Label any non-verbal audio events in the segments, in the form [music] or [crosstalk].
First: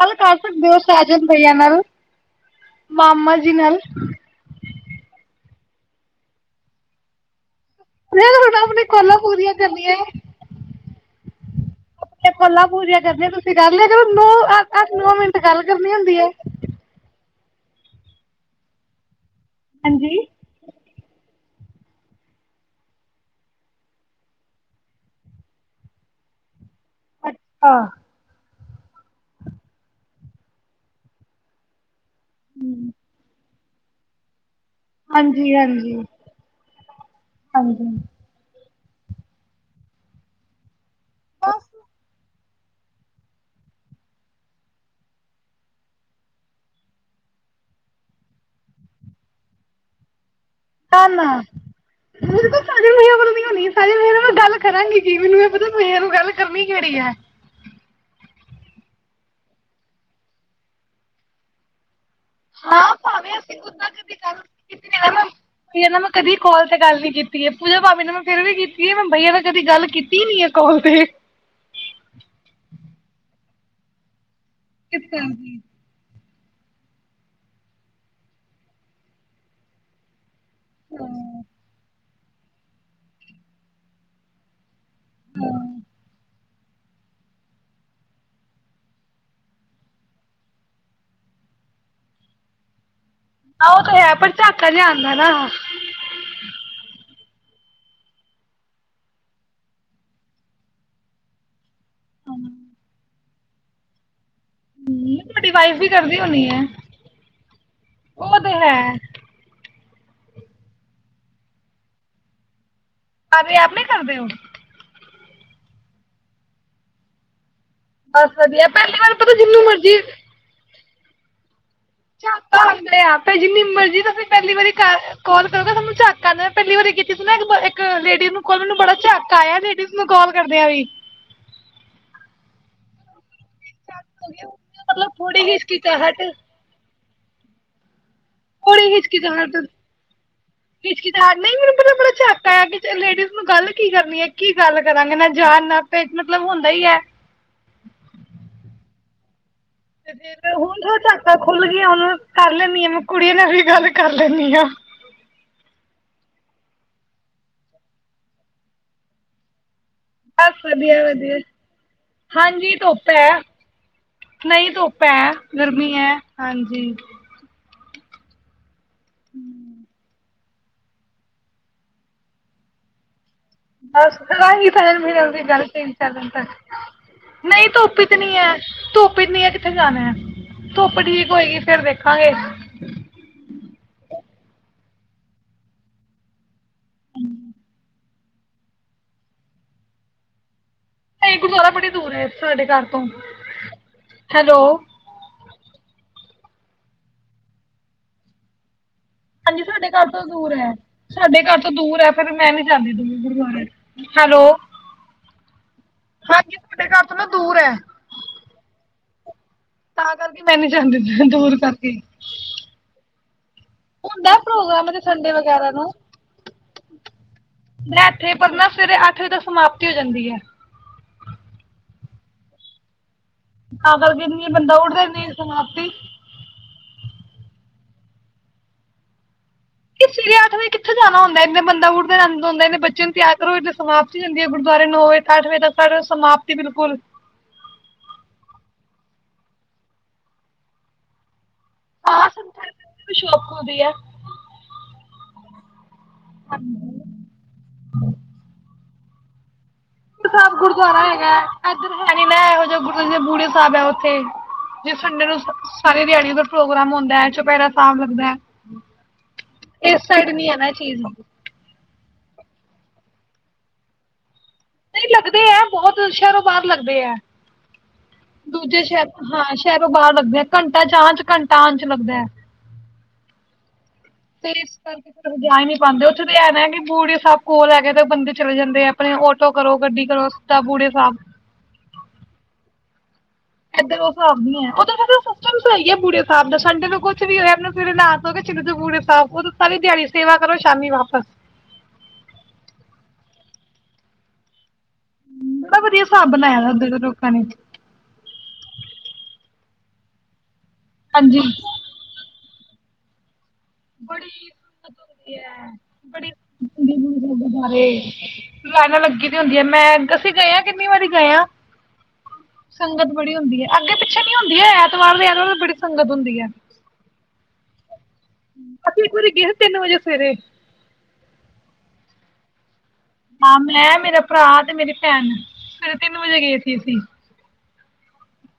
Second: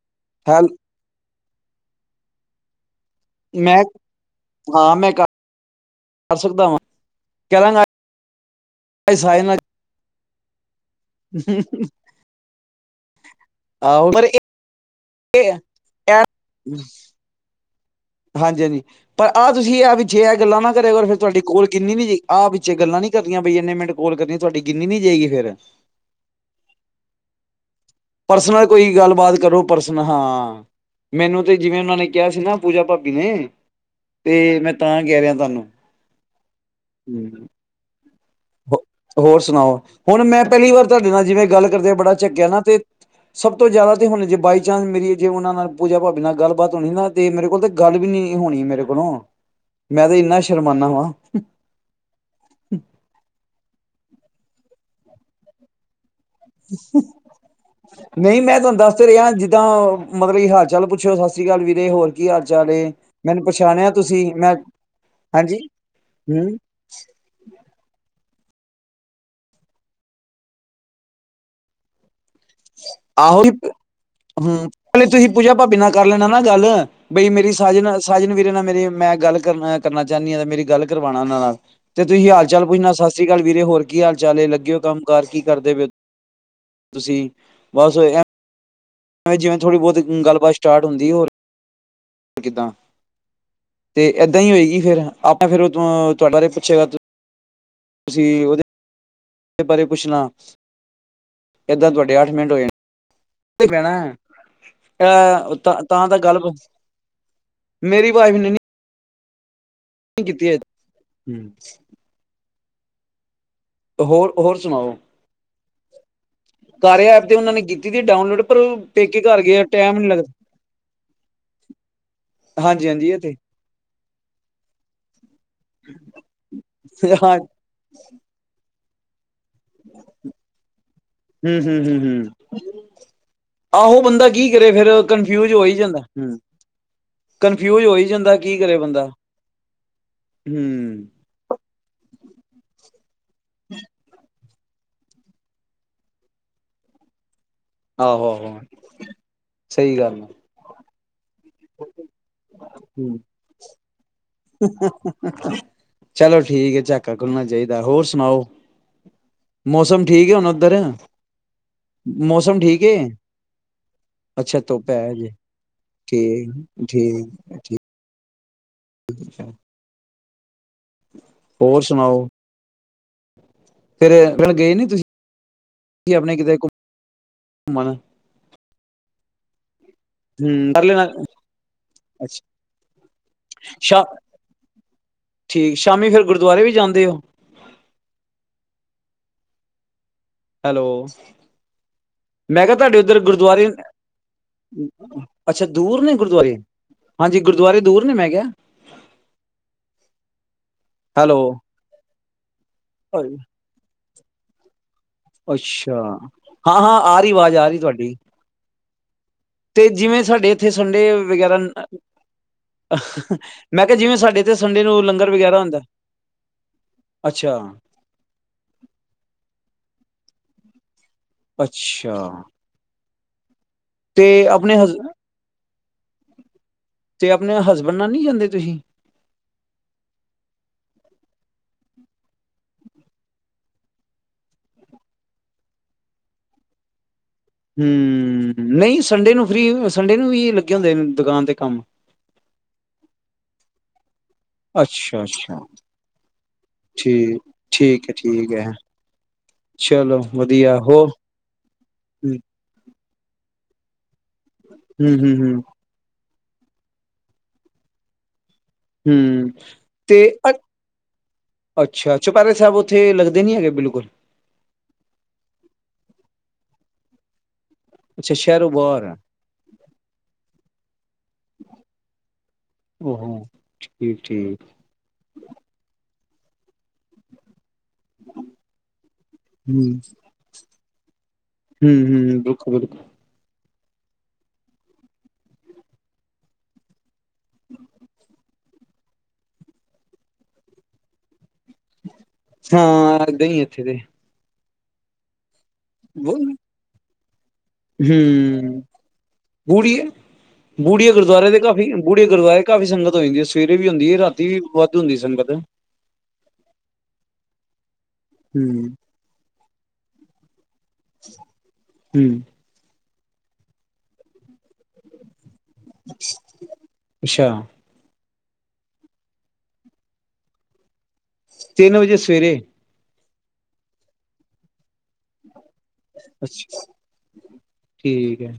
ਗੱਲ ਕਰ ਹੈਲ ਸਕਦੇ ਹੋ ਸਹਿਜ ਭਈਆ ਨਾਲ ਮਾਮਾ ਜੀ ਨਾਲ ਮੈਂ ਹਾਂ ਮੈਂ ਕਰ ਸਕਦਾ ਵਾਂ [unintelligible] ਫਿਰ ਹੁਣ ਆਪਣੀ ਕੱਲਾਂ ਪੂਰੀਆਂ ਕਰਨੀਆਂ ਹਮ ਆਪਣੀਆਂ ਕੋਲਾਂ ਪੂਰੀਆਂ ਕਰਨੀਆਂ ਤੁਸੀਂ ਕਰ ਲਿਆ ਜਲ ਆਹੋ [unintelligible] ਪਰ ਦੋ ਮਿੰਟ ਗੱਲ ਕਰਨੀ ਹੁੰਦੀ ਹੈ ਹਾਂਜੀ ਹਾਂਜੀ ਪਰ ਆਹ ਤੁਸੀਂ ਆ ਵੀ, ਜੇ ਹਾਂਜੀ ਇਹ ਗੱਲਾਂ ਨਾ ਕਰਿਓ। ਫਿਰ ਤੁਹਾਡੀ ਕੋਲ ਗਿਨਨੀ ਨਹੀ ਜਾਏਗੀ ਆਹ ਵਿੱਚੇ ਗੱਲਾਂ ਨਹੀਂ ਕਰਨੀਆਂ ਬਈ ਇੰਨੇ ਮਿੰਟ ਕੋਲ ਕਰੀ ਤੁਹਾਡੀ ਗਿਨਨੀ ਨਹੀ ਜਾਏਗੀ ਫੇਿਰ ਅੱਛਾ ਪਰਸਨਲ ਕੋਈ ਗੱਲਬਾਤ ਕਰੋ ਪਰਸਨਲ ਹਾਂ ਮੈਨੂੰ ਤੇ ਜਿਵੇਂ ਉਹਨਾਂ ਨੇ ਕਿਹਾ ਸੀ ਨਾ ਪੂਜਾ ਭਾਬੀ ਨੇ ਤੇ ਮੈਂ ਤਾਂ ਕਹਿ ਰਿਹਾ ਤੁਹਾਨੂੰ ਹਾਂਜੀ-ਹਾਂਜੀ-ਹਾਂਜੀ, ਹੋਰ ਸੁਣਾਓ, ਹੁਣ ਮੈਂ ਪਹਿਲੀ ਵਾਰ ਤੁਹਾਡੇ ਨਾਲ ਜਿਵੇਂ ਗੱਲ ਕਰਦੇ ਬੜਾ ਚੱਕਿਆ ਨਾ, ਤੇ ਸਭ ਤੋਂ ਜਿਆਦਾ ਤੇ ਹੁਣੇ ਜੇ ਬਾਈ ਚਾਂਸ ਮੇਰੀ ਜੇ ਉਹਨਾਂ ਨਾਲ ਪੂਜਾ ਭਾਬੀ ਨਾਲ ਗੱਲਬਾਤ ਹੋਣੀ ਨਾ ਤੇ ਮੇਰੇ ਕੋਲ ਤੇ ਗੱਲ ਵੀ ਨੀ ਹੋਣੀ ਮੇਰੇ ਕੋਲੋਂ ਮੈਂ ਤੇ ਇੰਨਾ ਸ਼ ਨਾ-ਨਾ, ਹੋਣੀ [unintelligible] ਗੱਲ ਕਰਾਂਗੀ, ਕਿ ਮੈਨੂੰ ਇਹ ਪਤਾ ਗੱਲ ਕਰਨੀ ਕਿਹੜੀ ਹੈ। ਨਹੀਂ ਮੈਂ ਤੁਹਾਨੂੰ ਦੱਸ ਤੇ ਰਿਹਾ ਜਿੱਦਾਂ ਮਤਲਬ ਕਿ ਹਾਲ-ਚਾਲ ਪੁੱਛਓ ਸਤਿ ਸ੍ਰੀ ਅਕਾਲ ਵੀਰੇ ਹੋਰ। ਕੀ ਹਾਲ ਚਾਲ ਹਾਂ ਏ ਭਾਵੇਂ ਮੈਨੂੰ ਅਸੀਂ ਕ ਗੱਲ ਕੀਤੀ ਪਛਾਣਿਆ ਮੈਂ ਕਦੀ ਤੁਸੀਂ ਮੈਂ ਹਾਂਜੀ ਹੂੰ ਕਾਲ ਤੇ ਗੱਲ ਨੀ ਕੀਤੀ ਹੈ ਪੂਜਾ ਭਾਵੇਂ ਮੈਂ ਫਿਰ ਵੀ ਕੀਤੀ ਆ ਮੈਂ ਬਈਆ ਤਾਂ ਕਦੀ ਗੱਲ ਕੀਤੀ ਨੀ ਆ ਕੋਲ ਤੇ ਆਹੁ, ਹੂੰ, ਪਹਿਲੇ ਕਿਸ ਤੁਸੀਂ ਤਰ੍ਹਾਂ ਦੀ ਪੂਜਾ ਭਾਬੀ ਨਾਲ ਕਰ ਲੈਣਾ ਨਾ। ਗੱਲ ਬਈ ਮੇਰੀ ਸਾਜਨ ਸਾਜਨ ਵੀਰੇ ਨਾਲ ਮੇਰੀ ਮੈਂ ਗੱਲ ਕਰ ਕਰਨਾ ਚਾਹੁੰਨੀ ਹਾਂ। ਮੇਰੀ ਗੱਲ ਕਰਵਾਣਾ ਉਹਨਾਂ ਨਾਲ ਤੇ ਤੁਸੀਂ ਹਾਲ-ਚਾਲ ਪੁੱਛਣਾ ਸਤਿ ਸ੍ਰੀ ਅਕਾਲ ਵੀਰੇ ਹੋਰ ਕੀ ਹਾਲ ਚਾਲ ਏ ਲੱਗੇ ਹੋ ਕੰਮ ਘਰ ਕੀ ਕਰਦੇ ਪ ਤੁਸੀਂ ਬਸ ਐ ਜਿਵੇਂ ਥੋੜ੍ਹੀ ਬਹੁਤ ਗੱਲਬਾਤ ਸਟਾਰਟ ਹੁੰਦੀ ਹੋਰ, ਕਿੱਦਾਂ ਹਾਂ ਉਹ ਤੇ ਹੈ ਪਰ ਏਦਾਂ ਹੀ ਝਾਕਾ ਹੋਏਗੀ, ਜਿਹਾ ਫੇਰ ਆਂਦਾ ਨਾ ਆਪਾਂ ਫਿਰ ਉਹ ਤੁਹਾਡੇ ਬਾਰੇ ਪੁੱਛੇਗਾ ਤੁਸੀਂ ਉਹਦੇ ਬਾਰੇ ਪੁੱਛਣਾ ਏਦਾਂ ਤੁਹਾਡੇ ਅੱਠ ਮਿੰਟ ਹੋ ਜਾਣੇ, ਪੈਣਾ ਏ ਤੁਹਾਡੀ ਵਾਈਫ ਵੀ ਤਾਂ-ਤਾਂ-ਤਾਂ, ਕਰਦੀ ਗੱਲ ਹੋਣੀ ਹੈ ਮੇਰੀ ਵਾਈਫ ਉਹ ਤੇ ਹੈ ਕੀਤੀ‌ ਏ ਹੂੰ, ਆਪ ਈ ਕਰਦੇ ਉਹ ਹੋਰ ਸੁਣਾਓ ਕਾਰਯ ਆਪ ਤੇ ਉਹਨਾਂ ਨੇ ਬਸ ਡਾਊਨਲੋਡ ਪਰ ਵਧੀਆ ਉਹ ਪਹਿਲੀ ਵਾਰ ਪੇਕੇ ਪਤਾ ਘਰ ਜਿੰਨੂੰ ਗਿਆ ਮਰਜੀ ਟਾਈਮ ਨੀ ਲੱਗਦਾ। [inaudible] ਝਾਂਕਾ ਹਾਂਜੀ ਹਾਂਜੀ ਇਹ ਤੇ ਆਂਦਾ ਜੀਨੀ ਮਰਜੀ ਤੁਸੀਂ ਪਹਿਲੀ ਵਾਰੀ ਕਾਲ ਕਰੋਗੇ, ਨੂੰ ਝਾਕਾ ਆਦੇ ਪਹਿਲੀ ਵਾਰੀ ਕੀਤੀ ਸੀ ਨਾ ਹਾਂ ਇੱਕ ਲੇਡੀ ਨੂੰ ਕਾਲ ਮੈਨੂੰ ਬੜਾ ਝਾ ਆਇਆ ਲੇਡੀਜ਼ ਨੂੰ ਕਾਲ ਕਰਦੀਆਂ ਵੀ ਹੂੰ ਹੂੰ ਹੂੰ ਹੂੰ ਆਹੋ ਬੰਦਾ ਕੀ ਕਰੇ ਫੇਰ ਮਤਲਬ ਥੋੜੀ ਕਨਫਿਊਜ ਹੋ ਹੀ ਜਾਂਦਾ। ਹਿਚਕਿਚਾਹਟ ਕੰਨਫਿਊਜ ਹੋਈ। ਕੋੜੀ ਹਿਚਕੀ ਜਾਰ ਹੂੰ ਹਿਚਕੀ ਜਾ ਨਹੀਂ ਮੈਨੂੰ ਪਤਾ ਬੜਾ ਝਾਕਾ ਲੇਡੀਜ਼ ਨੂੰ ਗੱਲ ਕੀ ਕਰਨੀ ਏ ਕੀ ਗੱਲ ਕਰਾਂਗੇ ਨਾ ਜਾਣ ਪਹਿਚਾਣ ਮਤਲਬ ਹੁੰਦਾ ਹੀ ਏ। ਆਹੋ ਹੋ ਤੇ ਫੇਰ ਹੁਣ ਥੋੜ੍ਹਾ ਘਟ ਖੁੱਲ ਗਈ ਹੁਣ ਕਰ ਲੈਂਦੀ ਆ ਹੂੰ ਕੁੜੀਆਂ ਨਾਲ ਵੀ ਗੱਲ ਕਰ ਲੈਂਣੀ। ਚਲੋ ਠੀਕ ਏ ਝਾਕਾ ਖੁੱਲਣਾ ਚਾਹੀਦਾ। ਹੋਰ ਸੁਣਾਓ ਮੌਸਮ ਠੀਕ ਏ ਹੁਣ ਬਸ ਉੱਧਰ ਵਧੀਆ ਵਧੀਆ ਮੌਸਮ ਹਾਂਜੀ ਠੀਕ ਏ। ਧੁੱਪ ਹੈ ਅੱਛਾ ਨਹੀਂ ਧੁੱਪ ਹੈ ਅਜੇ ਗਰਮੀ ਹੈ ਠੀਕ ਹਾਂਜੀ। ਠੀਕੀ [inaudible] ਹੋਰ ਸੁਣਾਓ [unintelligible] ਫਿਰ ਨਹੀਂ ਗਏ ਨੀ ਤੁਸੀਂ ਆਪਣੇ ਕਿਤੇ ਘੁੰਮਣ ਧੁੱਪ ਚ ਨੀ ਹੈ ਧੁੱਪ ਪਿੰਨੀਆਂ ਕਿਥੇ ਜਾਣਾ ਆ ਹਮ ਕਰ ਧੁੱਪ ਲੈਣਾ ਠੀਕ ਹੋਏਗੀ ਫੇਰ ਦੇਖਾਂਗੇ ਅੱਛਾ ਸ਼ਾ ਠੀਕ ਸ਼ਾਮੀ ਫੇਰ ਗੁਰਦੁਆਰੇ ਵੀ ਜਾਂਦੇ ਹੋ ਹੈਲੋ, ਨਹੀਂ ਗੁਰਦੁਆਰਾ ਬੜੀ ਦੂਰ ਹੈ ਮੈਂ ਸਾਡੇ ਕਿਹਾ ਘਰ ਤੁਹਾਡੇ ਤੋਂ। ਉੱਧਰ ਗੁਰਦੁਆਰੇ ਹੈਲੋ ਅੱਛਾ ਦੂਰ ਨੇ। ਗੁਰਦੁਆਰੇ ਹਾਂਜੀ ਗੁਰਦੁਆਰੇ ਦੂਰ ਨੇ। ਮੈਂ ਕਿਹਾ ਹਾਂਜੀ ਸਾਡੇ ਘਰ ਤੋਂ ਦੂਰ ਹੈ ਹੈਲੋ ਸਾਡੇ ਘਰ ਤੋਂ ਦੂਰ ਹੈ। ਫਿਰ ਮੈਂ ਜਾਂਦੀ ਗੁਰਦੁਆਰੇ ਹੈਲੋ ਅੱਛਾ ਹਾਂਜੀ ਹਾਂ ਤੁਹਾਡੇ ਹਾਂ ਘਰ ਤੋਂ ਆ ਨਾ ਰਹੀ ਆਵਾਜ਼ ਦੂਰ ਆ ਹੈ। ਰਹੀ ਤੁਹਾਡੀ। ਤੇ ਤਾਂ ਜਿਵੇਂ ਕਰਕੇ ਸਾਡੇ ਮੈਂ ਨੀ ਇੱਥੇ ਜਾਂਦੀ ਸੰਡੇ ਦੂਰ ਵਗੈਰਾ ਕਰਕੇ। ਮੈਂ ਕਿਹਾ ਜਿਵੇਂ ਹੁੰਦਾ ਸਾਡੇ ਇੱਥੇ ਪ੍ਰੋਗਰਾਮ ਨੂੰ ਲੰਗਰ ਸੰਡੇ ਵਗੈਰਾ ਹੁੰਦਾ ਨੂੰ। ਅੱਛਾ ਇਥੇ ਪਰ ਨਾ ਸਵੇਰੇ ਅੱਠ ਵਜੇ ਤੱਕ ਸਮਾਪਤੀ ਹੋ ਜਾਂਦੀ ਆ। ਅੱਛਾ ਤਾ ਕਰਕੇ ਤੇ ਇੰਨੀ ਬੰਦਾ ਆਪਣੇ ਹਸ ਉਠਦਾ ਨੀ ਸਮਾਪਤੀ। ਤੇ ਆਪਣੇ ਹਸਬੈਂਡ ਨਾਲ ਨਹੀਂ ਜਾਂਦੇ ਤੂੰ ਹੀ। ਸਵੇਰੇ ਅੱਠ ਵਜੇ ਕਿੱਥੇ ਜਾਣਾ ਹੁੰਦਾ ਏ ਇੰਨੇ ਨੂੰ ਬੰਦਾ ਉੱਠ ਜਾਂਦਾ ਹੁੰਦੇ ਨੇ ਬੱਚੇ ਨੂੰ ਤਿਆਰ ਕਰੋ। ਸਮਾਪਤੀ ਹੀ ਜਾਂਦੀ ਹੈ ਗੁਰਦੁਆਰੇ ਨੌ ਵਜੇ ਤੇ ਅੱਠ ਵਜੇ ਤੱਕ ਸਮਾਪਤੀ ਬਿਲਕੁਲ ਹੂੰ ਨਹੀਂ ਸੰਡੇ ਨੂੰ ਫ੍ਰਰੀ ਸੰਡੇ ਨੂੰ ਵੀ ਲੱਗੇ ਹੁੰਦੇ ਦੁਕਾਨ ਤੇ। ਕੰਮ ਹਾਂ ਸ਼ੋਅ ਰੂਮ ਹੁੰਦੀ ਆ ਅੱਛਾ ਅੱਛਾ ਹਾਂਜੀ ਠੀਕ ਠੀਕ ਹੈ ਠੀਕ ਹੈ। ਚਲੋ ਸਾਹਿਬ ਵਧੀਆ ਗੁਰਦੁਆਰਾ ਹੋਰ ਹੈਗਾ ਇੱਧਰ ਹੈ ਨੀ ਲ ਹੂੰ ਇਹੋ ਜਿਹਾ ਗੁਰਦਆ ਜ ਬੂੜੇ ਸਾਹਿਬ ਹੈ ਅਤੇ ਜੇ ਹੂੰ ਸੰੰਡੇ ਹੂੰ ਨੂੰ ਹੂੰ ਸਾਰੀ ਦਿਹਾੜੀ ਉੱਧਰ ਪ੍ਰੋਗਰਾਮ ਹੁੰਦਾ ਹੈ ਚੁਪੈਰਾ ਸਾਬ ਲੱਗਦਾ ਹੈ ਹਮ ਇਸ ਤੇ ਸਾਈਡ ਨੀ ਅ ਹੈ ਨਾ ਚੀਜ਼ ਨਹੀਂ ਅੱਛਾ ਚੁਪਰੇ ਸਾਹਿਬ ਉੱਥੇ ਲੱਗਦੇ ਨੀ ਹੈਗੇ ਬਿਲਕੁਲ ਨਹੀਂ ਲੱਗਦੇ ਹੈ ਬਹੁਤ ਸ਼ਹਿਰੋਂ ਬਾਹਰ ਲੱਗਦੇ ਹੈ ਅੱਛਾ ਸ਼ਹਿਰੋਂ ਦੂਜੇ ਬਾਹਰ ਸ਼ਹਿਰ ਆ ਹਾਂ ਸ਼ਹਿਰੋਂ ਬਾਹਰ ਲੱਗਦੇ ਘੰਟਾ ਚ ਆ ਚ ਘੰਟਾ ਆਚ ਲੱਗਦਾ ਹੈ ਹੋ ਤੇ ਇਸ ਕਰਕੇ ਜਾ ਹੀ ਨੀ ਪਾਉਂਦੇ ਉੱਥ ਤੇ ਆਣਾਗੇ ਬੂੜੇ ਸਬ ਕੋਲ ਲੈ ਕੇ ਤਾਂ ਬੰਦੇ ਚਲੇ ਜਾਂਦੇ ਆ ਆਪਣੇ ਆਟੋ ਕਰੋ ਗੱਡੀ ਕਰੋ ਸਿੱਧਾਂ ਬੂੜੇ ਸਭ ਹਮ ਹਮ ਦੁੱਖੋ ਬੱਖ ਸਿਸਟਮ ਸਹੀ ਬੂੇ ਸਾਬ ਦਾ ਸੰਡੇ ਕੁਛ ਵੀ ਹੋਇਆ ਚ ਬੂੇ ਸਾ ਸਾਰੀ ਦਿਹਾੜੀ ਸੇਵਾ ਕਰੋ ਸ਼ਾਮ ਵਾਪਸ ਹਾਂ ਗਈ ਇੱਥੇ ਦੇ ਵਧ ਵਧੀਆ ਸਾਬ ਲਾਇਆਧੋਂ ਹਜੀ ਬੁੜੀ ਮੂੜੀ ਗੁਰਦੁਆਰੇ ਹਾਂਜੀ ਦੇ ਕਾਫੀ ਮੂੜੀ ਗੁਰਦੁਆਰੇ ਕਾਫੀ ਸੰਗਤ ਹੋਏਗੀ ਬੜੀ ਦੂਰ ਤਕ ਹੁਣੀ ਹੈ ਹੂੰ ਬੜੀਾਰੇਨਾਂ ਲੱਗੀ ਦੀ ਹੁੰਦੀ ਹੈ ਮੈਂ ਤੁਸੀ ਕਿਹਾ ਹੈ ਕਿੰਨੀ ਵਾਰੀ ਗਾਇਆ ਹੂੰ ਸੰਗਤ ਬੜੀ ਹਦੀ ਹੈ ਅੱਗੇ ਪਿੱਛੇ ਨੀ ਹੁੰਦੀ ਐਤਵਾਰ ਐਤਵਾਰ ਬੜੀ ਸੰਗਤ ਹੁੰਦੀ ਹੈ ਅੱਛਾ ਅਸੀਂ ਘਰੇ ਗਏ ਸੀ ਤਿੰਨ ਵਜੇ ਸਵੇਰੇ ਤਿੰਨ ਵਜੇ ਸਵੇਰੇ ਹਾਂ ਮੈਂ ਮੇਰਾ ਭਰਾ ਤੇ ਮੇਰੀ ਭੈਣ ਫਿਰ ਤਿੰਨ ਵਜੇ ਗਏ ਸੀ ਅੱਛਾ ਅਸੀਂ ਠੀਕ ਹੈ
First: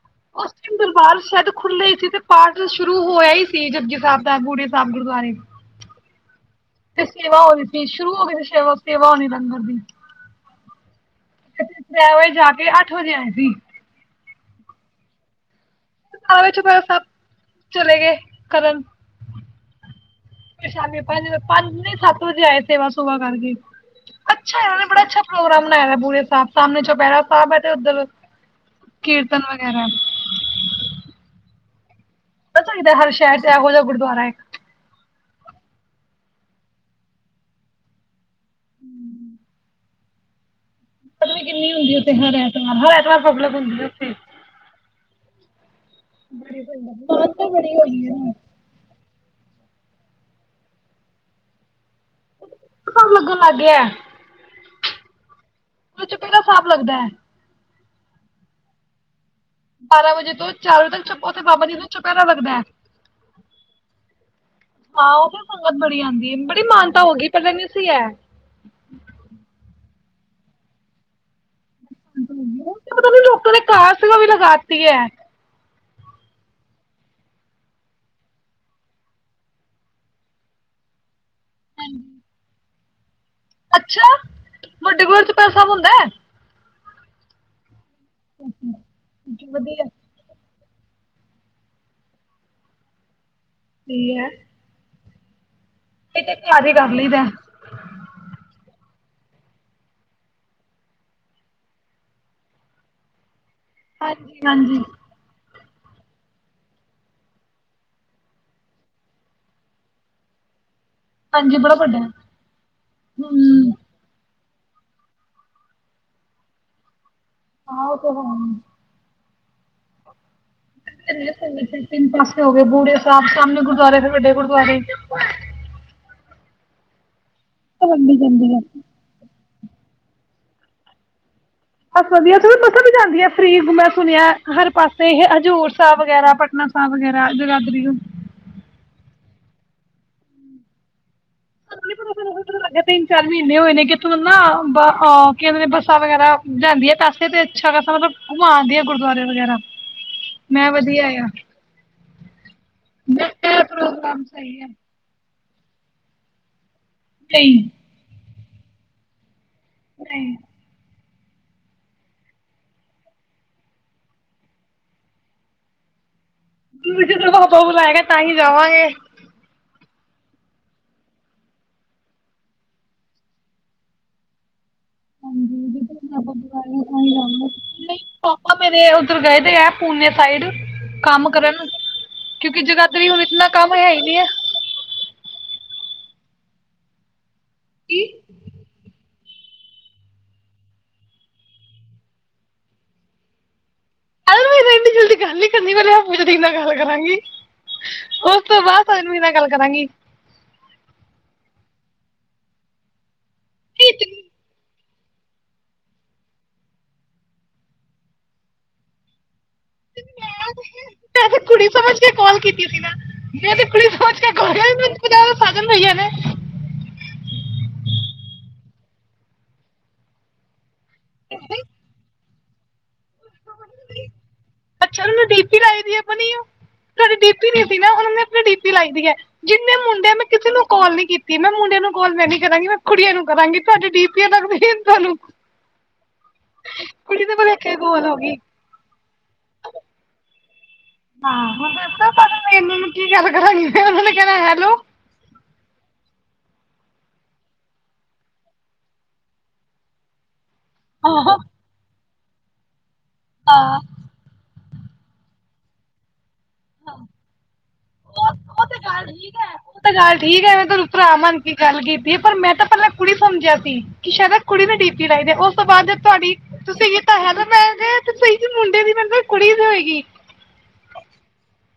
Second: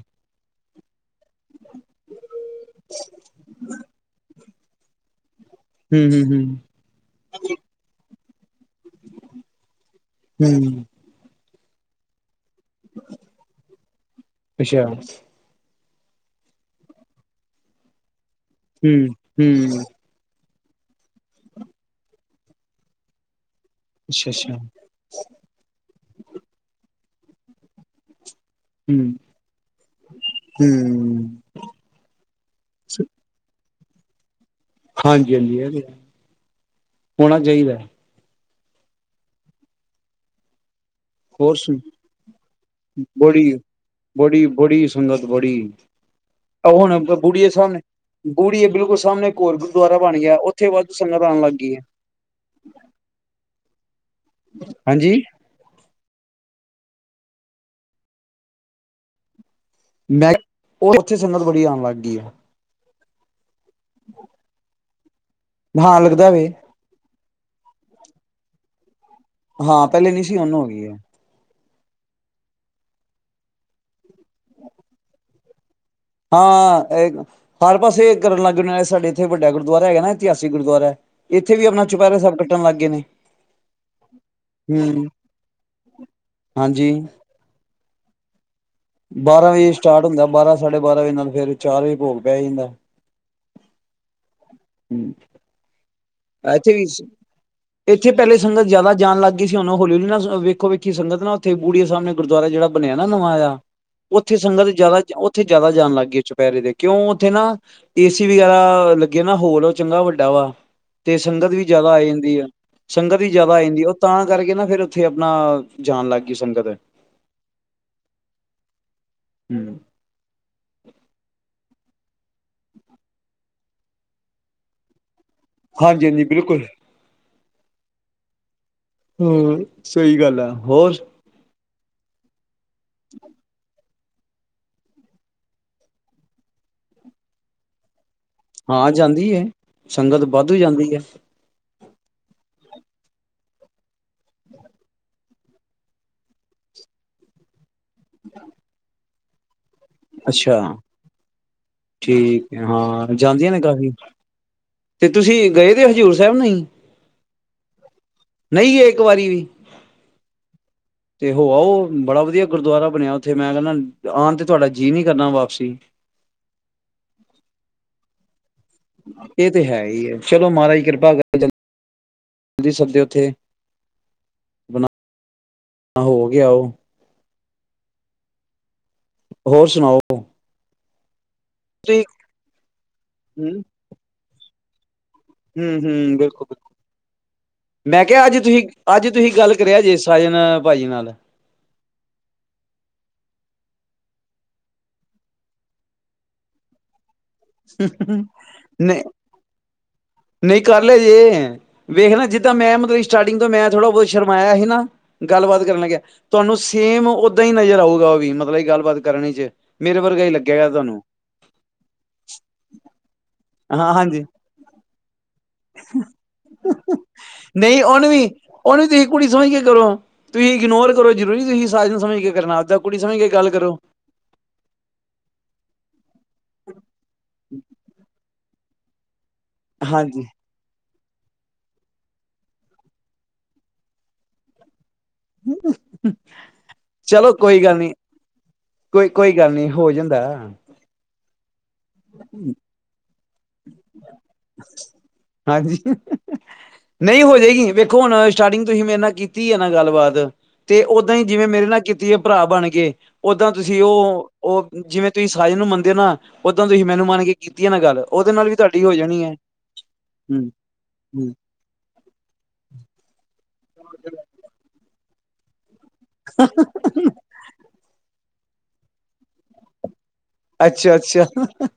ਦਰਬਾਰ ਸ਼ਦ ਖੁੱਲੇ ਸੀ ਤੇ ਪਾਠ ਸ਼ੁਰੂ ਹੋਇਆ ਹੀ ਸੀ ਜਗੀ ਸਾਹਿਬ ਦਾ ਗੂੜੇ ਸਾਹਿਬ ਗੁਰਦੁਆਰੇ ਹੂੰ ਹੂੰ ਤੇ ਸੇਵਾ ਹੋਈ ਸੀ ਸ਼ੁਰੂ ਹੋ ਗਏ ਸੇਵਾ ਤੋਂ ਸੇਵਾ ਹੋਣੀ ਲੰਗਰ ਦੀ ਹੂੰ ਹੂੰ ਹੋ ਜਾ ਕੇ ਇਹ ਅੱਠ ਵਜੇ ਆਇ ਸੀ ਅੱਛਾ [inaudible] ਚ ਸਭ ਚਲੇ ਗਏ ਕਰਨ ਹੂਸ਼ ਫੇਰ ਸ਼ਾਮੀ ਪੰਜ ਵਜੇ ਪੰਜ ਨੀ ਸੱਤ ਵਜੇ ਆਏ ਸੇਵਾ ਸੁਵਾ ਕਰਕੇ। ਅੱਛਾ ਉਹ ਨੇ ਬੜਾ ਅੱਛਾ ਪ੍ਰੋਗਰਾਮ ਬਣਾਇਆ ਏ ਪੂਰੇ ਸਾਹਮਣੇ ਚੌਪਹਿਰਾ ਸਾਹਿਬ ਹੈ ਤੇ ਉੱਧਰ ਹੂੰ ਕੀਰਤਨ ਵਗੈਰਾ ਹੂੰ ਪਤਾ ਚਹੀਦਾ ਹਰ ਸ਼ਹਿਰ ਤੇ ਇਹੋ ਜਿਹਾ ਗੁਰਦੁਆਰਾ ਇੱਕ ਹਾਂਜੀ-ਹਾਂਜੀ ਐ ਤੇ ਹੈ। ਹੋਣਾ ਚਾਹੀਦਾ। ਹੂੰ ਹੋਰ ਹੁੰਦੀ ਉੱਥੇ ਹਰ ਐਤਵਾਰ ਹਰ ਸੁਣਾਓ ਐਤਵਾਰ ਬੜੀ ਪਬਲਿਕ ਹੁੰਦੀ ਉੱਥੇ ਬੜੀ ਬੜੀ ਸੰਗਤ ਬੜੀ ਬੜੀ ਆ ਹੁਣ ਸੰਗਤ ਤਾਂ ਬੁੜੀਏ ਬੜੀ ਸਾਹਮਣੇ ਹੋਈ ਹੈ ਬੁੜੀਏ ਬਿਲਕੁਲ ਸਾਹਮਣੇ ਘਰ ਗੁਰਦੁਆਰਾ ਬਣ ਗਿਆ ਉੱਥੇ ਵੱਧੂ ਸੰਗਤ ਆਣ ਲੱਗ ਗਈ ਏ। ਕੰ ਲੱਗਣ ਲੱਗ ਗਿਆ ਹੈ। ਹਾਂਜੀ। ਉਹ ਚੁਪੈਰਾ ਸਾਹਿਬ ਲੱਗਦਾ ਹੈ। ਬਾਰਾਂ ਵਜੇ ਮੈਂ ਤੋਂ ਚਾਰ ਵਜੇ ਉਹ ਤੱਕ ਉੱਥੇ ਛੱਪੋ ਤੇੇ ਸੰਗਤ ਬੜੀ ਬਾਬਾ ਜੀ ਆਉਣ ਦਾ ਲੱਗ ਗਈ ਚੁਪੈਰਾ ਆ ਲੱਗਦਾ ਹੈ। ਹਾਂ ਉਹ ਤੇ ਸੰਗਤ ਹਾਂ ਬੜੀ ਲੱਗਦਾ ਆਦੀ ਵੇ ਬੜੀ ਮਾਨਤਾ ਹੋ ਗਈ ਪਤਾ ਨੀ ਸੀ ਹੈ। ਹਾਂ ਪਹਿਲੇ ਨੀ ਸੀ ਹੁਣ ਹੋ ਗਈ ਏ। ਪਤਾ ਲੋਕਾਂ ਦੇ ਕਾਰ ਸੇਵਾ ਵੀ ਲਗਾਤੀ ਹੈ। ਹਾਂ ਹਰ ਪਾਸੇ ਕਰਨ ਲੱਗ ਜਾਂਣੇੇ ਸਾਡੇ ਇੱਥੇ ਵੱਡਾ ਗੁਰਦੁਆਰਾ ਹੈਗਾ ਨਾ ਇਤਿਹਾਸਿਕ ਗੁਰਦੁਆਰਾ ਹੈ। ਇੱਥੇ ਵੀ ਆਪਣਾ ਚੌਪਹਿਰਾ ਸਾਹਿਬ ਕੱਟਣ ਲੱਗ ਗਏ ਨੇ। [inaudible] ਅੱਛਾ, ਵੱਡੇ ਹਮ ਗੁਰਦੁਆਰਾ ਸਾਹਿਬ ਚੌਪਹਿਰਾ ਸਾਹਿਬ ਹੁੰਦਾ ਹੈ। ਹਾਂਜੀ। ਬਾਰਾਂ ਵਜੇ ਵਧੀਆ ਸਟਾਰਟ ਹੁੰਦਾ ਬਾਰਾਂ ਸਾਢੇ ਬਾਰਾਂ ਵਜੇ ਨਾਲ, ਫੇਰ ਚਾਰ ਵਜੇ ਭੋਗ ਪੈ ਜਾਂਦੈ। ਸਹੀ ਹੈ ਹੁ ਇਹ ਤੇ ਆਈ ਘਰ ਹੀ ਥਿੰਕ ਕਰ ਇਜ਼, ਲਈਦਾ ਇੱਥੇ ਪਹਿਲੇ ਸੰਗਤ ਜ਼ਿਆਦਾ ਜਾਣ ਲੱਗ ਗਏ ਸੀ ਹੁਣ ਉਹ ਹੌਲੀ ਹਲੀ ਨਾ, ਵੇਖੋ ਵੇਖੀ ਸੰਗਤ ਨਾ ਉਥੇ ਬੁੜੀ ਸਾਹਿਬ ਗੁਰਦੁਆਰਾ, ਜਿਹੜਾ ਬਣਿਆ ਨਾ ਨਵਾਇਆ। ਉੱਥੇ ਹਾਂਜੀ ਸੰਗਤ ਹਾਂਜੀ ਜ਼ਿਆਦਾ, ਉੱਥੇ ਜ਼ਿਆਦਾ ਜਾਣ ਲੱਗ ਗਏ ਚੁਪਹਿਰੇ ਦੇ ਕਿਉਂ, ਉੱਥੇ ਨਾ ਏਸੀ ਵਗੈਰਾ ਲੱਗੇ ਨਾ ਹੋਲ ਉਹ ਚੰਗਾ ਵੱਡਾ ਵਾ। ਤੇ ਸੰਗਤ ਹਾਂਜੀ ਵੀ ਬੜਾ ਜ਼ਿਆਦਾ ਵੱਡਾ ਆ ਜਾਂਦੀ ਹੈ, ਸੰਗਤ ਵੀ ਜ਼ਿਆਦਾ ਆ ਹਮ ਜਾਂਦੀ, ਉਹ ਤਾਂ ਕਰਕੇ ਨਾ ਫਿਰ ਉੱਥੇ ਆਪਣਾ ਜਾਣ ਲੱਗ ਗਈ ਸੰਗਤ। ਆਹੋ ਤੋਂ [unintelligible] ਹਾਂ ਹੂੰ। [unintelligible] ਤਿੰਨ ਪਾਸੇ ਹੋ ਗਏ, ਬੂੜੇ ਸਾਹਿਬ ਸਾਹਮਣੇ ਗੁਰਦੁਆਰੇ, ਫਿਰ ਵੱਡੇ ਗੁਰਦੁਆਰੇ। ਹਾਂਜੀ ਹਾਂਜੀ ਬਿਲਕੁਲ। ਤੁਹਾਡੀ ਗੰਦੀ ਏ। ਹੋਰ ਸਹੀ ਗੱਲ ਆ ਹੋਰ। ਬਸ ਵਧੀਆ। ਬੱਸਾਂ ਵੀ ਜਾਂਦੀ ਹੈ ਫ੍ਰਰੀ [unintelligible] ਸੁਣਿਆ ਹਰ ਪਾਸੇ ਹੀ ਹਜ਼ੂਰ ਸਾਹਿਬ ਵਗੈਰਾ, ਪਟਨਾ ਸਾਹਿਬ ਵਗੈਰਾ, ਜਗਾਦਰੀ। ਹਾਂ ਜਾਂਦੀ ਹੈ, ਸੰਗਤ ਵਾਧੂ ਜਾਂਦੀ ਹੈ। ਤਿੰਨ ਚਾਰ ਮਹੀਨੇ ਹੋਏ ਨੇ, ਕਿਥੋਂ ਨਾ ਬੱਸਾਂ ਵਗੈਰਾ [unintelligible] ਲਿਆਂਦੀ ਹੈ ਪੈਸੇ ਤੇ। ਸ਼ਗਾ ਮਤਲਬ [unintelligible] ਆਉਂਦੀ ਹੈ ਗੁਰਦੁਆਰੇ। ਵਗੈਰਾ। ਅੱਛਾ ਮੈਂ ਵਧੀਆ ਆ ਠੀਕ ਹੈ, ਹਾਂ ਮੈਂ ਜਾਂਦੀਆਂ ਨੇ ਇਹ ਕਾਫ਼ੀ ਪ੍ਰੋਗਰਾਮ ਸਹੀ ਹੈ ਤੇ ਤੁਸੀਂ। ਗਏ ਕਿ ਹਜ਼ੂਰ ਸਾਹਿਬ ਨਹੀਂ। ਨਹੀਂ। ਨਹੀਂ ਗਏ ਇੱਕ ਵਾਰੀ ਵੀ। ਨਹੀਂ। ਤੇ ਹਉ ਉਹ ਬੜਾ ਵਧੀਆ ਗੁਰਦੁਆਰਾ ਬਣਿਆ ਉੱਥੇ, ਮੈਂ ਕਹਿੰਦਾ ਆਉਣ ਤੇ ਤੁਹਾਡਾ ਜੀਅ ਨੀ ਕਰਨਾ ਵਾਪਸੀ। [unintelligible] ਬੁਲਾਏਗਾ ਤਾਂ ਹੀ ਰਵਾ ਹੈ। ਇਹ ਹੈ ਹੀ ਹੈ ਚਲੋ ਮਹਾਰਾਜ ਦੀ ਕਿਰਪਾ ਬਣਾਈ ਰੱਖੇ ਸਭ ਦੇ ਉੱਤੇ। ਹਾਂਜੀ ਜਦ ਆਪਾਂ ਬਾਰੀਆਂ [inaudible] ਨਹੀਂ ਪਾ [inaudible] ਮੇਰੇ ਉੱਧਰ ਗਏ ਵੇ ਹੋਰ ਹੈ, ਸੁਣਾਓ ਪੂਨੇ ਸਾਈਡ। ਕੰਮ ਕਰਨ ਤੁਸੀਂ ਕਿਉਂਕਿ ਜਗਾਦਰੀ‌ ਵੀ ਹੁਣ ਇਤਨਾ ਹੂੰ ਕੰਮ ਹੈ ਹੀ ਨੀ ਹੈ ਹਮ ਹਮ ਬਿਲਕੁਲ ਮੈਂ ਕੀ ਕਿਹਾ ਅੱਜ ਤੁਸੀਂ ਅੱਜ ਤੁਸੀਂ ਗੱਲ ਕਰਿਆ ਜੇ ਸਾਜਨ ਭਾਜੀ ਨਾਲ ਮ ਇੰਨੀ ਜਲਦੀ ਗੱਲ ਨੀ ਕਰਨੀ ਮੇ ਆਪ ਜਲਦੀ ਨਾਲ ਗੱਲ ਕਰਾਂਗੀ ਉਸ ਤੋਂ ਬਾਅਦ ਨਹੀਂ ਤਨਵੀ ਨਾਲ ਗੱਲ ਕਰਾਂਗੀ ਨਹੀਂ ਕਰ ਲੈ ਜੇ ਵੇਖਣਾ ਜਿੱਦਾਂ ਮੈਂ ਮਤਲਬ ਸਟਾਰਟਿੰਗ ਤੋਂ ਮੈਂ ਥੋੜ੍ਹਾ ਬਹੁਤ ਸ਼ਰਮਾਇਆ ਸੀ ਨਾ ਗੱਲਬਾਤ ਕਰਨ ਲੱਗ ਤੁਹਾਨੂੰ ਸੇਮ ਓਦਾਂ ਹੀ ਨਜ਼ਰ ਆਊਗਾ ਉਹ ਵੀ ਮਤਲਬ ਗੱਲਬਾਤ ਕਰਨ ਚ ਮੇਰੇ ਵਰਗਾ ਹੀ ਲੱਗਿਆ ਗਿਆ ਤੁਹਾਨੂੰ ਕੋਲ ਕੀਤੀ ਸੀ ਨਾ ਮੈਂ ਹਾਂ ਪੁਲਿਸ ਹਾਂਜੀ ਪੋਚ ਕੇ ਕ ਮੈਨੂੰ ਸਾਧਨ ਹੋ ਨੇ ਨਹੀਂ ਉਹਨੂੰ ਵੀ ਉਹਨੂੰ ਵੀ ਤੁਸੀਂ ਕੁੜੀ ਸਮਝ ਕੇ ਕਰੋ ਤੁਸੀਂ ਇਗਨੋਰ ਕੋਈ ਜ਼ਰੂਰੀ ਤੇ ਨਹੀ ਤੁਸੀਂ ਸਾਰੇ ਨੂ ਸਮਝ ਕੇ - ਫਿਰ ਨਾਲ ਦੇ, ਔ ਕੁੜੀ ਸਮਝ ਗੇ ਅੱਛਾਨੂੰ ਡੀ ਪੀ ਲਾਈ ਵੀ ਆਪਣੀ ਉਹ ਤੁਹਾਡੀ ਦੀ ਪੀ ਨਹੀ ਸੀ ਨਾ ਹੁਣ ਆਪਣੀ ਡੀਪੀ ਲਾਈ ਦੀ ਏ ਜਿੰਨੇ ਮੁੰਡੇ ਹਾਂਜੀ। ਮੈਂ ਕਿਸੇ ਨੂੰ ਕਾੱਲ ਨੀ ਕੀਤੀ ਮੈਂ ਮੁੰਡੇ ਨੂੰ ਕੋਲ ਮੈਂ ਨੀ ਕਰਾਂਗੀ, ਮੈਂ ਕੁੜੀਆਂ ਨੂੰ ਕਰਾਂਗੀ, ਤੁਹਾਡੇ ਡੀ ਪੀ ਦਾ ਧਨ ਕੁੜੀ ਚਲੋ ਦੇ ਕੋਈ ਭਲੇਖੇ ਗੱਲ ਨੀ ਕਾਲ ਹੋ ਗਈ ਕੋਈ ਕੋਈ ਗੱਲ ਨਹੀਂ ਹੋ ਜਾਂਦਾ ਹੈ ਹਾਂ ਦ ਪਤਾ ਮੈਨੂੰ ਨੂੰ ਕੀ ਗੱਲ [inaudible] ਹਾਂਜੀ ਨਹੀਂ ਹੋਜਏਗੀ ਵੇਖੋ ਹੁਣ ਸਟਾਰਟਿੰਗ ਤੁਸੀਂ ਮੇਰੇ ਨਾਲ ਕੀਤੀ ਆ ਨਾ ਗੱਲਬਾਤ ਤੇ ਓਦਾਂ ਹੀ ਹਾਂ ਜਿਵੇਂ ਮੇਰੇ ਨਾਲ ਕੀਤੀ ਤੇ ਔ ਭਰਾ ਬਣ ਗਏ ਉਦਾਂ ਤੁਸੀਂ ਹਾਂ ਉਹ ਉਹ ਜਿਵੇਂ ਤੁਸੀਂ ਰਾਜੇ ਨੂੰ ਮੰਨਦੇ ਔ ਨਾ ਉਦਾਂ ਤੁਸੀਂ ਮੈਨੂੰ ਮੰਨ ਕੇ ਕੀਤੀ ਆ ਨਾ ਗੱਲ ਉਹਦੇ ਨਾਲ ਵੀ ਤੁਹਾਡੀ ਹੋ ਜਾਣੀ ਹੈ ਚਲ ਠੀਕ ਹੂੰ ਹੈ, ਮੈਂ ਤੁਹਾਨੂੰ ਭਰਾ ਹੂੰ ਮੰਨ ਕੇ ਗੱਲ ਕੀਤੀ ਹੈ, ਪਰ ਮੈਂ ਤਾਂ ਪਹਿਲਾਂ ਕੁੜੀ ਸਮਝਿਆ ਸੀ ਕਿ ਸ਼ਾਇਦ ਏ ਕੁੜੀ ਬੈਠੀ ਕਿਤੇ ਰਹਿ ਗਿਆ ਉਹ ਉਸ ਤੋਂ ਬਾਅਦ ਤੁਹਾਡੀ ਤੁਸੀਂ ਵੀ ਤਾਂ ਹੈ, ਮੈਂ ਕਿਹਾ ਤੁਸੀ ਮੁੰਡੇ ਨੀ ਮਤਦਾ ਕੁੜੀ ਵੀ ਹੋਏਗੀ ਅੱਛਾ ਅੱਛਾ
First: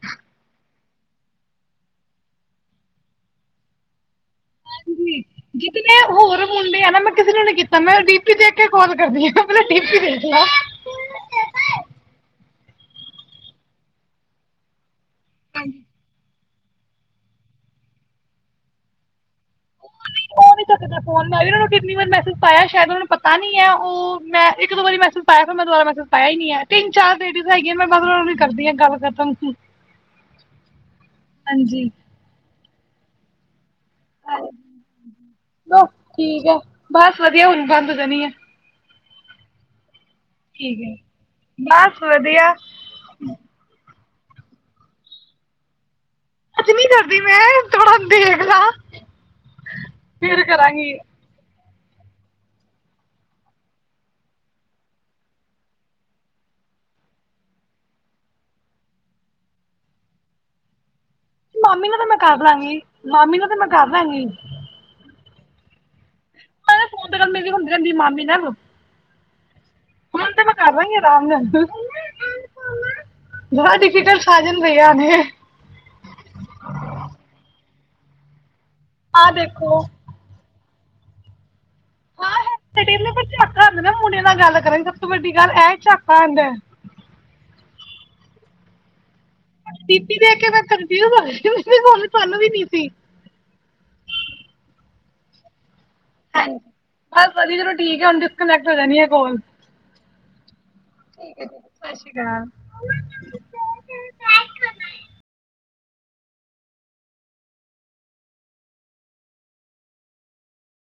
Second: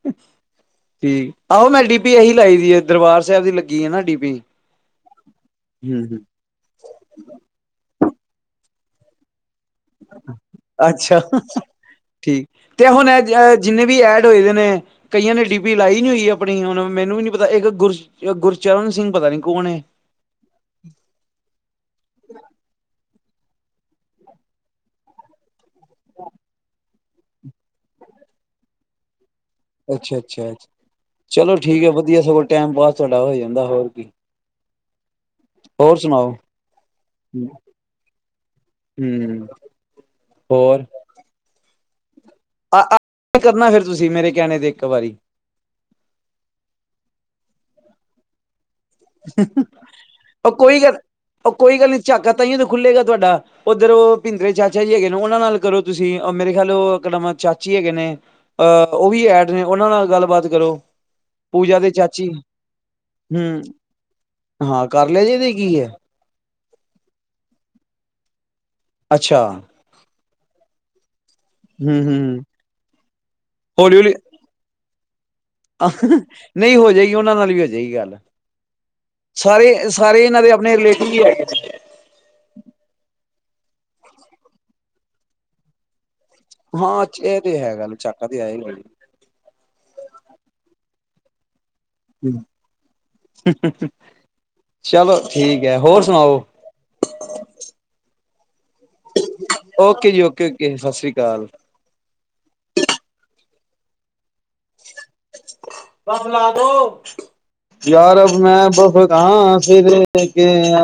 ਠੀਕ ਆਓ ਮੈਂ ਡੀਪੀ ਇਹੀ ਲਾਈ ਦੀ ਦਰਬਾਰ ਸਾਹਿਬ ਦੀ ਲੱਗੀ ਐ ਨਾ ਡੀਪੀ ਹਾਂਜੀ ਜਿਤਨੇ ਹਮ ਹਮ ਹੋਰ ਮੁੰਡੇ ਆ ਨਾ ਮੈਂ ਕਿਸੇ ਨੇ ਨੀ ਕੀਤਾ ਮੈਂ ਡੀਪੀ ਦੇਖ ਕੇ ਫੋਨ ਕਰਦੀ ਆ ਅੱਛਾ ਹਾ ਹੂ ਠੀਕ ਤੇ ਐ ਹੁਣ ਜਿੰਨੇ ਵੀ ਐਡ ਹੋਏ ਦੇ ਨੇ ਕਈਆਂ ਨੇ ਡੀਪੀ ਹਾਂਜੀ, ਲਾਈ ਨਹੀਂ ਹੋਈ ਆ ਆਪਣੀ ਹੁਣ ਮੈਨੂੰ ਵੀ ਨਹੀਂ ਪਤਾ ਇੱਕ ਗੁਰ ਗੁਰਚਰਨ ਸਿੰਘ ਪਤਾ ਨਹੀਂ ਉਹ ਵੀ ਤੁਹਾਡੇ ਨਾਲ ਫੋਨ ਲਾ ਕੇ ਉਹ ਨੂੰ ਕਿੰਨੀ ਵਾਰੀ ਮੈਸੇਜ ਪਾਇਆ ਸ਼ਾਇਦ ਉਹ ਨੂੰ ਪਤਾ ਨੀ ਐ ਉਹ ਮੈਂ ਇੱਕ-ਦੋ ਵਾਰੀ ਮੈਸੇਜ ਪਾਇਆ ਫਿਰ ਮੈਂ ਦੁਬਾਰਾ ਮੈਸੇਜ ਪਾਇਆ ਹੀ ਨੂੰ ਏ। ਤਿੰਨ-ਚਾਰ ਲੇਡੀਜ਼ ਹੈਗੀਆਂ ਮੈਂ ਉਨਾ ਵੀ ਕਰਦੀ ਆ ਗੱਲ ਖਤਮ। ਅੱਛਾ-ਅੱਛਾ, ਚਲੋ ਠੀਕ ਹਾਂਜੀ ਏ ਵਧੀਆ ਸਗੋ ਟਾਈਮ ਪਾਸ ਤੁਹਾਡਾ ਹੋ ਜਾਂਦਾ ਹੋਰ ਕੀ ਹਾਂਜੀ, ਬਸ ਹੋਰ ਸੁਣਾਓ ਠੀਕ ਏ ਬਸ ਵਧੀਆ ਹੁਣ ਬੰਦ ਕਰਨੀ ਏ। ਹੂੰ ਠੀਕ ਐ, ਬਸ ਵਧੀਆ। ਕਰਨਾ ਫਿਰ ਤੁਸੀਂ ਮੇਰੇ ਕਹਿਣੇ ਤੇ ਇੱਕ ਵਾਰੀ। ਅੱਜ ਨੀ ਕਰਦੀ ਮੈਂ ਥੋੜਾ ਦੇਖਲਾ ਓ ਕੋਈ ਗੱਲ ਓ ਕੋਈ ਗੱਲ ਨਹੀਂ ਝਾਕਾ ਤਾਹੀਓ ਤੇ ਖੁਲੇਗਾ ਤੁਹਾਡਾ, ਉਧਰ ਉਹ ਭਿੰਦਰ ਚਾਚਾ ਜੀ ਹੈਗੇ ਨੇ ਉਹਨਾਂ ਨਾਲ ਕਰੋ ਤੁਸੀਂ ਮੇਰੇ ਖਿਆਲ ਉਹ ਇੱਕ ਨਵਾਂ ਚਾਚੀ ਹੈਗੇ ਨੇ ਉਹ ਵੀ ਐਡ ਨੇ ਉਹਨਾਂ ਨਾਲ ਗੱਲਬਾਤ ਕਰੋ। ਪੂਜਾ ਮਾਮੀ ਦੇ ਨਾਲ ਤੇ ਮੈਂ ਚਾਚੀ ਕਰ ਲਾਂਗੀ, ਮਾਮੀ ਨਾ ਤੇ ਹਮ ਮੈਂ ਕਰ ਲਾਂਗੀ ਹਾਂ ਕਰ ਲਏ ਜੇ ਕਿਤੇ ਗਈ ਏ। ਮੈ ਕਿਹਾ ਫੋਨ ਤੇ ਮੇਰੀ ਗੱਲ ਹੁੰਦੀ ਰਹਿੰਦੀ ਮਾਮੀ ਨਾਲ। ਅੱਛਾ ਹੁਣ ਤੇ ਮੈਂ ਕਰ ਲਾ ਗੀ ਰਾਤ ਹਮ ਹਮ [unintelligible] ਬੜਾ ਹੌਲੀ ਹੌਲੀ ਡਿਫੀਕਲਟ ਸਾਜਨ ਬਈਆ। ਮੈਂ ਕਿਹਾ ਸਹੀ ਗੱਲ ਆ। ਆਹ ਸਾਰੇ ਦੇਖੋ ਸਾਰੇ ਇਹਨਾਂ ਦੇ ਆਪਣੇ ਰਿਲੇਟ ਕੀ ਐ [unintelligible] ਢੰਗ ਨਾ ਮੁੰਡੇ ਨਾਲ ਗੱਲ ਕਰਨਾਂ ਸਭ ਤੋਂ ਵੱਡੀ ਗੱਲ ਇਹ ਚਾ ਹਾਂ ਇਹ ਤੇ ਹੈ ਗੱਲ। ਝਾਕਾ ਤੇ ਹੈ ਈ ਫਿਰ। ਪੀ ਪੀ ਦੇਖ ਕੇ ਮੈਂ ਕਨਫਿਊਜ ਹੋ ਜਾਨੀ ਨਹੀ ਹੁਣ ਸਾਨੂੰ ਵੀ ਨੀ ਸੀ। ਚਲੋ ਠੀਕ ਹੈ ਹੋਰ ਸੁਣਾਓ ਹਾਂਜੀ ਬਸ ਵਧੀਆ ਚਲੋ ਠੀਕ ਹੈ ਹੁਣ ਕੁਨੈਕ ਟ ਹੋ ਜਾਣੀ ਹੈ ਕੋਲ। ਕੇ ਜੀ ਓਕੇ। ਓਕੇ ਸਤਿ ਸ੍ਰੀ ਠੀਕ ਹੈ ਅਕਾਲ ਜੀ, ਸਤਿ ਸ਼੍ਰੀ ਅਕਾਲ। ਲ ਦ ਯਾਰ ਮੈਂ ਬਫ਼ ਕ ਫਿਰ ਕੇ [unintelligible]